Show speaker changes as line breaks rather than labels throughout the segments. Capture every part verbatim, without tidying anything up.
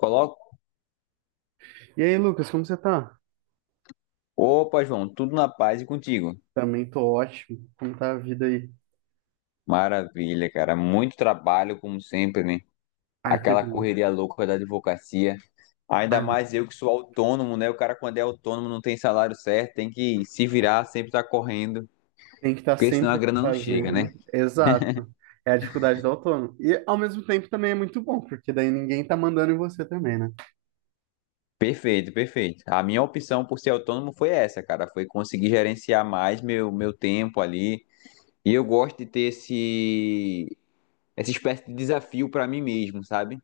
Coloco.
E aí, Lucas, como você tá?
Opa, João, tudo na paz e contigo.
Também tô ótimo. Como tá a vida aí?
Maravilha, cara. Muito trabalho, como sempre, né?
Ai, que
Aquela
bom.
correria louca da advocacia. Ainda
Ai, mas
mais eu que sou autônomo, né? O cara, quando é autônomo, não tem salário certo, tem que se virar, sempre tá correndo,
tem que estar
porque senão a
sempre
grana não chega, né?
fazendo. Exato. É a dificuldade do autônomo. E ao mesmo tempo também é muito bom, porque daí ninguém tá mandando em você também, né?
Perfeito, perfeito. A minha opção por ser autônomo foi essa, cara. Foi conseguir gerenciar mais meu, meu tempo ali. E eu gosto de ter esse, essa espécie de desafio pra mim mesmo, sabe?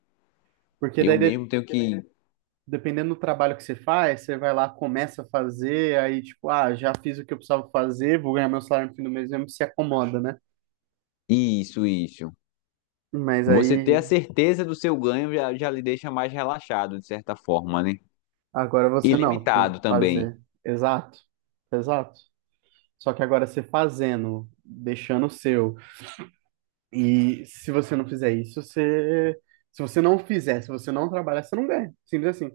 Porque
Eu
daí, de-
mesmo tenho que.
dependendo do trabalho que você faz, você vai lá, começa a fazer, aí tipo, ah, já fiz o que eu precisava fazer, vou ganhar meu salário no fim do mês mesmo, se acomoda, né?
Isso, isso.
Mas
Você
aí,
ter a certeza do seu ganho já, já lhe deixa mais relaxado, de certa forma, né?
agora
E
você não, tem que
limitado também.
fazer. Exato. Exato. Só que agora você fazendo, deixando o seu. E se você não fizer isso, você. Se você não fizer, se você não trabalhar, você não ganha. Simples assim.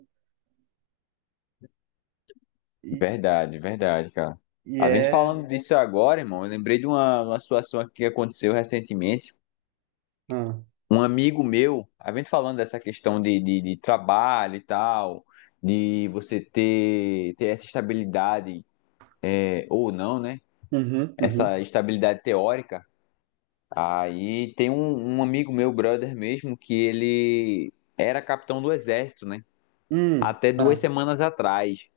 E,
Verdade, verdade, cara.
e
A gente
é.
falando disso agora, irmão, eu lembrei de uma, uma situação aqui que aconteceu recentemente.
Ah.
Um amigo meu, a gente falando dessa questão de, de, de trabalho e tal, de você ter, ter essa estabilidade, é, ou não, né?
Uhum, uhum.
Essa estabilidade teórica. Aí tem um, um amigo meu, brother mesmo, que ele era capitão do exército, né?
Hum,
Até duas
tá.
semanas atrás.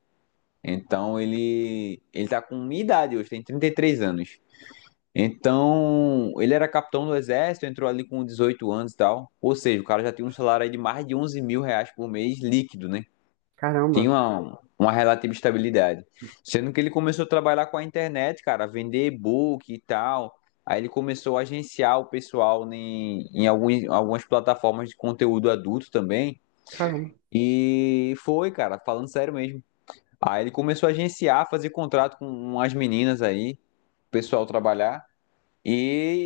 Então ele ele tá com minha idade hoje, tem trinta e três anos. Então, ele era capitão do exército, entrou ali com dezoito anos e tal. Ou seja, o cara já tinha um salário aí de mais de onze mil reais por mês líquido, né? Tinha
Caramba,
uma, uma relativa estabilidade. Sendo que ele começou a trabalhar com a internet, cara, vender e-book e tal. Aí ele começou a agenciar o pessoal em, em alguns, algumas plataformas de conteúdo adulto também.
caramba.
E foi, cara, falando sério mesmo. Aí ele começou a agenciar, fazer contrato com umas meninas aí, o pessoal trabalhar. E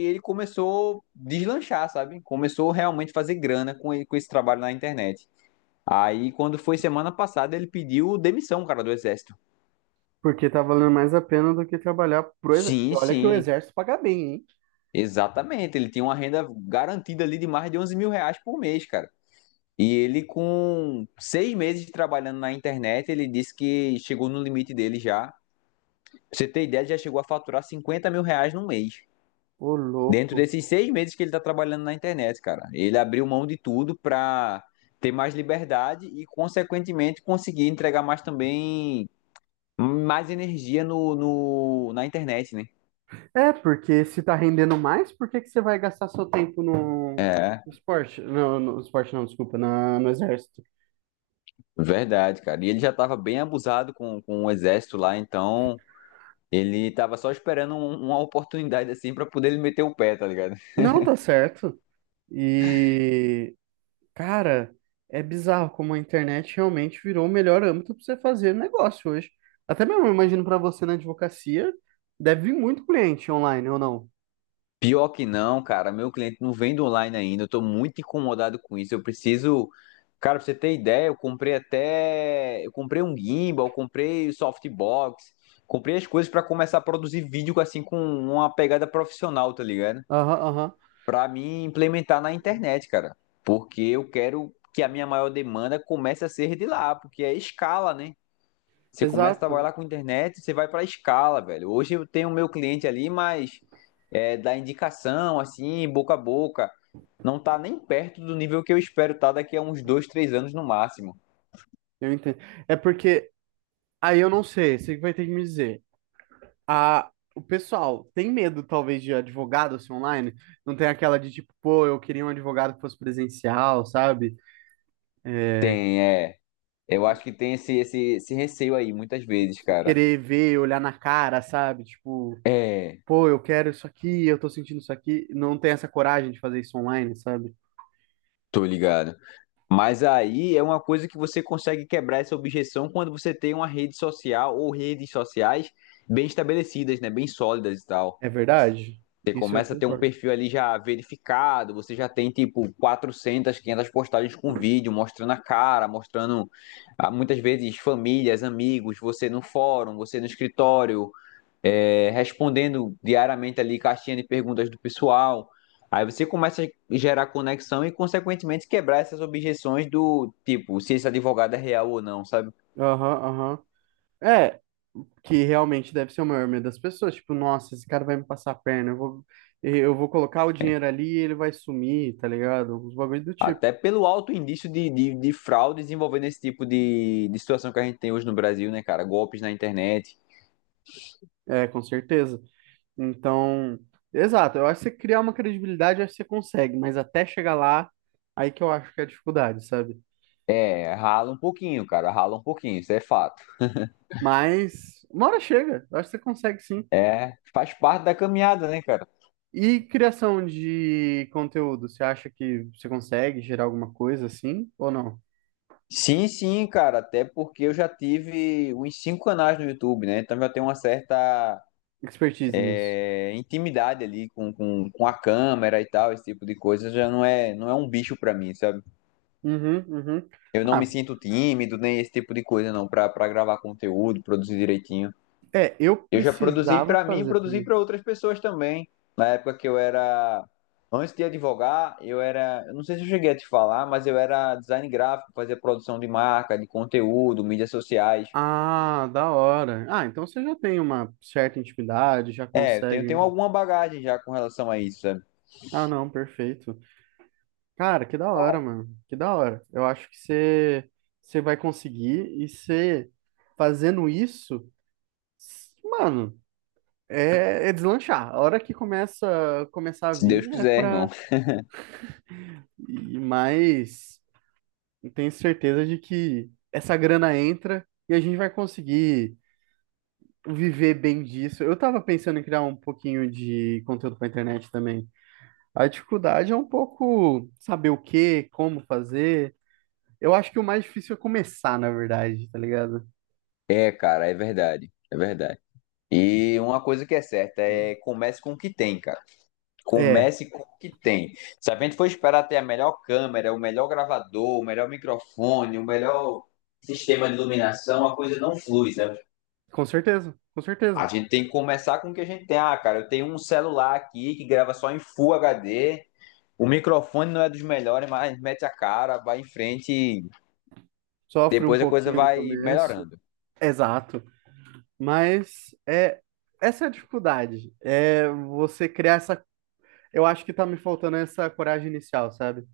ele começou a deslanchar, sabe? Começou realmente a fazer grana com, ele com esse trabalho na internet. Aí, quando foi semana passada, ele pediu demissão, cara, do exército.
Porque tá valendo mais a pena do que trabalhar pro exército.
Sim,
Olha que o
sim,
exército paga bem, hein?
exatamente. Ele tinha uma renda garantida ali de mais de onze mil reais por mês, cara. E ele, com seis meses trabalhando na internet, ele disse que chegou no limite dele já. Pra você ter ideia, ele já chegou a faturar cinquenta mil reais no mês.
Ô,
Dentro
louco.
desses seis meses que ele tá trabalhando na internet, cara. Ele abriu mão de tudo pra ter mais liberdade e, consequentemente, conseguir entregar mais também, mais energia no, no, na internet, né?
É, porque se tá rendendo mais, por que que você vai gastar seu tempo no
É.
no esporte? Não, no esporte não, desculpa, na, no exército.
Verdade, cara. E ele já estava bem abusado com, com o exército lá, então ele estava só esperando um- uma oportunidade assim para poder ele meter o pé, tá ligado?
Não, tá certo. E, cara, é bizarro como a internet realmente virou o melhor âmbito para você fazer negócio hoje. Até mesmo, eu imagino para você na advocacia, deve vir muito cliente online ou não?
Pior que não, cara. Meu cliente não vende online ainda. Eu tô muito incomodado com isso. Eu preciso. Cara, pra você ter ideia, eu comprei até. Eu comprei um gimbal, eu comprei o softbox, comprei as coisas para começar a produzir vídeo assim com uma pegada profissional, tá ligado?
Aham, aham.
Para mim implementar na internet, cara. Porque eu quero que a minha maior demanda comece a ser de lá, porque é escala, né? Você começa a
Exato.
trabalhar com internet, você vai para escala, velho. Hoje eu tenho o meu cliente ali, mas é, da indicação, assim, boca a boca, não tá nem perto do nível que eu espero estar daqui a uns dois, três anos no máximo.
Eu entendo. É porque aí eu não sei, você que vai ter que me dizer. A, o pessoal tem medo, talvez, de advogado ser online? Não tem aquela de tipo, pô, eu queria um advogado que fosse presencial, sabe? É,
Tem, é. Eu acho que tem esse, esse, esse receio aí, muitas vezes, cara.
querer ver, olhar na cara, sabe? Tipo.
É,
Pô, eu quero isso aqui, eu tô sentindo isso aqui, não tem essa coragem de fazer isso online, sabe?
tô ligado. Mas aí é uma coisa que você consegue quebrar essa objeção quando você tem uma rede social ou redes sociais bem estabelecidas, né? Bem sólidas e tal.
É verdade?
Você
Isso eu
começa a ter um
concordo.
perfil ali já verificado, você já tem tipo quatrocentas, quinhentas postagens com vídeo, mostrando a cara, mostrando ah, muitas vezes famílias, amigos, você no fórum, você no escritório, é, respondendo diariamente ali caixinha de perguntas do pessoal. Aí você começa a gerar conexão e, consequentemente, quebrar essas objeções do tipo, se esse advogado é real ou não, sabe?
Aham, aham. É, que realmente deve ser o maior medo das pessoas, tipo, nossa, esse cara vai me passar a perna, eu vou, eu vou colocar o dinheiro ali e ele vai sumir, tá ligado? Uns bagulho do tipo.
Até pelo alto indício de, de, de fraudes envolvendo esse tipo de, de situação que a gente tem hoje no Brasil, né, cara? Golpes na internet.
É, com certeza. Então, exato, eu acho que você criar uma credibilidade, eu acho que você consegue, mas até chegar lá, aí que eu acho que é a dificuldade, sabe?
É, rala um pouquinho, cara, rala um pouquinho, isso é fato.
Mas uma hora chega, eu acho que você consegue sim.
É, faz parte da caminhada, né, cara?
E criação de conteúdo, você acha que você consegue gerar alguma coisa assim ou não?
Sim, sim, cara, até porque eu já tive uns cinco canais no YouTube, né? Então já tem uma certa
Expertise nisso.
é, intimidade ali com, com, com a câmera e tal, esse tipo de coisa, já não é, não é um bicho pra mim, sabe?
Uhum, uhum.
Eu não me
Ah,
sinto tímido, nem esse tipo de coisa, não, pra, pra gravar conteúdo, produzir direitinho.
é, eu
Eu já produzi
precisava
pra mim,
fazer
produzi
também.
pra outras pessoas também. Na época que eu era. Antes de advogar, eu era. Eu não sei se eu cheguei a te falar, mas eu era design gráfico, fazia produção de marca, de conteúdo, mídias sociais.
Ah, da hora. Ah, então você já tem uma certa intimidade, já
É, eu tenho,
consegue.
tenho
um-
alguma bagagem já com relação a isso, sabe?
Ah, não, perfeito. Cara, que da hora, mano. Que da hora. Eu acho que você você vai conseguir e você fazendo isso, s- mano, É, é deslanchar. A hora que começa começar a
Se
vir
Deus
é
quiser, irmão.
para ir mais. Eu Tenho certeza de que essa grana entra e a gente vai conseguir viver bem disso. Eu tava pensando em criar um pouquinho de conteúdo para internet também. A dificuldade é um pouco saber o que, como fazer. Eu acho que o mais difícil é começar, na verdade, tá ligado?
É, cara, é verdade. É verdade. E uma coisa que é certa é comece com o que tem, cara.
É,
Comece com o que tem. Se a gente for esperar ter a melhor câmera, o melhor gravador, o melhor microfone, o melhor sistema de iluminação, a coisa não flui, né?
com certeza, com
A
certeza.
gente tem que começar com o que a gente tem. Ah, cara, eu tenho um celular aqui que grava só em Full H D. O microfone não é dos melhores, mas mete a cara, vai em frente e
Sofre um
depois a coisa
pouquinho no
vai
começo.
melhorando.
Exato. Mas é essa é a dificuldade. É você criar essa. Eu acho que tá me faltando essa coragem inicial, sabe?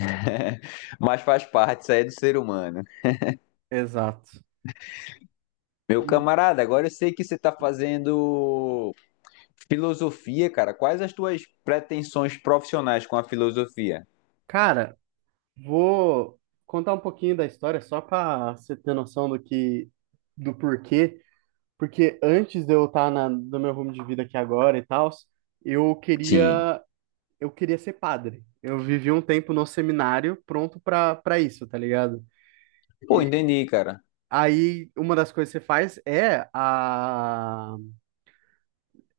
mas faz parte, isso aí é do ser humano.
Exato.
Meu
E,
camarada, agora eu sei que você tá fazendo Filosofia, cara, quais as tuas pretensões profissionais com a filosofia?
cara, vou contar um pouquinho da história só pra você ter noção do que, do porquê. Porque antes de eu estar na, no meu rumo de vida aqui agora e tal, eu
Sim.
queria, eu queria ser padre. Eu vivi um tempo no seminário pronto pra para isso, tá ligado?
Pô,
E
entendi, cara.
aí, uma das coisas que você faz é a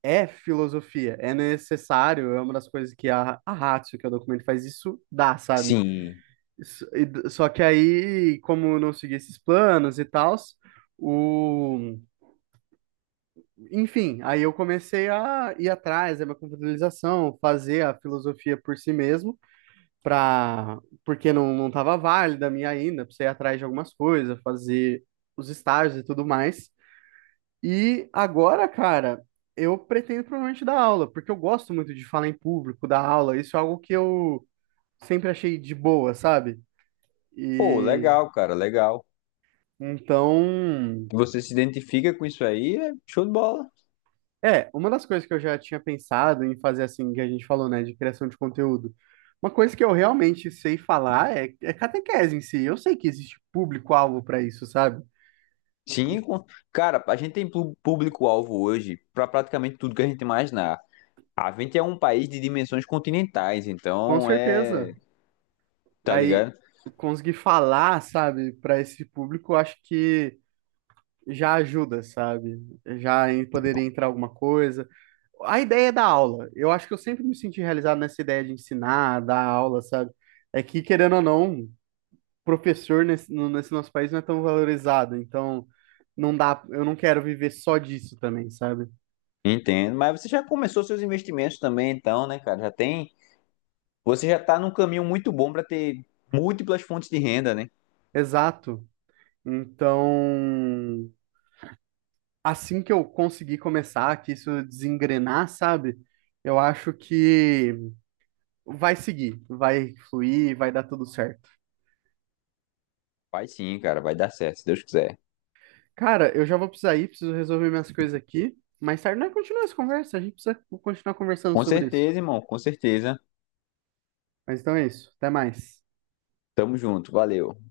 é filosofia, é necessário, é uma das coisas que a, a Ratio, que é o documento, faz isso, dá, sabe?
Sim.
Isso- e Só que aí, como eu não segui esses planos e tal, o... enfim, aí eu comecei a ir atrás da minha computabilização, fazer a filosofia por si mesmo. Pra... porque não, não estava válida a minha ainda, precisei ir atrás de algumas coisas, fazer os estágios e tudo mais. E agora, cara, eu pretendo provavelmente dar aula, porque eu gosto muito de falar em público, dar aula. Isso é algo que eu sempre achei de boa, sabe?
Pô,
E
legal, cara, legal.
então,
Você se identifica com isso aí, é show de bola.
é, uma das coisas que eu já tinha pensado em fazer assim, que a gente falou, né, de criação de conteúdo. Uma coisa que eu realmente sei falar é, é, catequese em si. Eu sei que existe público-alvo para isso, sabe?
Sim, com- cara, a gente tem pu- público-alvo hoje para praticamente tudo que a gente imaginar. A gente é um país de dimensões continentais,
Com
então é,
certeza.
tá
Aí,
ligado?
conseguir falar, sabe, para esse público, eu acho que já ajuda, sabe? Já em- poderia entrar alguma coisa. A ideia da aula, eu acho que eu sempre me senti realizado nessa ideia de ensinar, dar aula, sabe? É que, querendo ou não, professor nesse, no- nesse nosso país não é tão valorizado, então não dá, eu não quero viver só disso também, sabe?
Entendo. Mas você já começou seus investimentos também, então, né, cara? Já tem, você já tá num caminho muito bom para ter múltiplas fontes de renda, né?
Exato. Então, assim que eu conseguir começar, que isso desengrenar, sabe? Eu acho que vai seguir, vai fluir, vai dar tudo certo.
Vai sim, cara, vai dar certo, se Deus quiser.
Cara, eu já vou precisar ir, preciso resolver minhas coisas aqui. Mais tarde nós continuamos essa conversa, a gente precisa continuar conversando
Com
sobre isso.
certeza, irmão, com certeza.
Mas então é isso, até mais.
Tamo junto, valeu.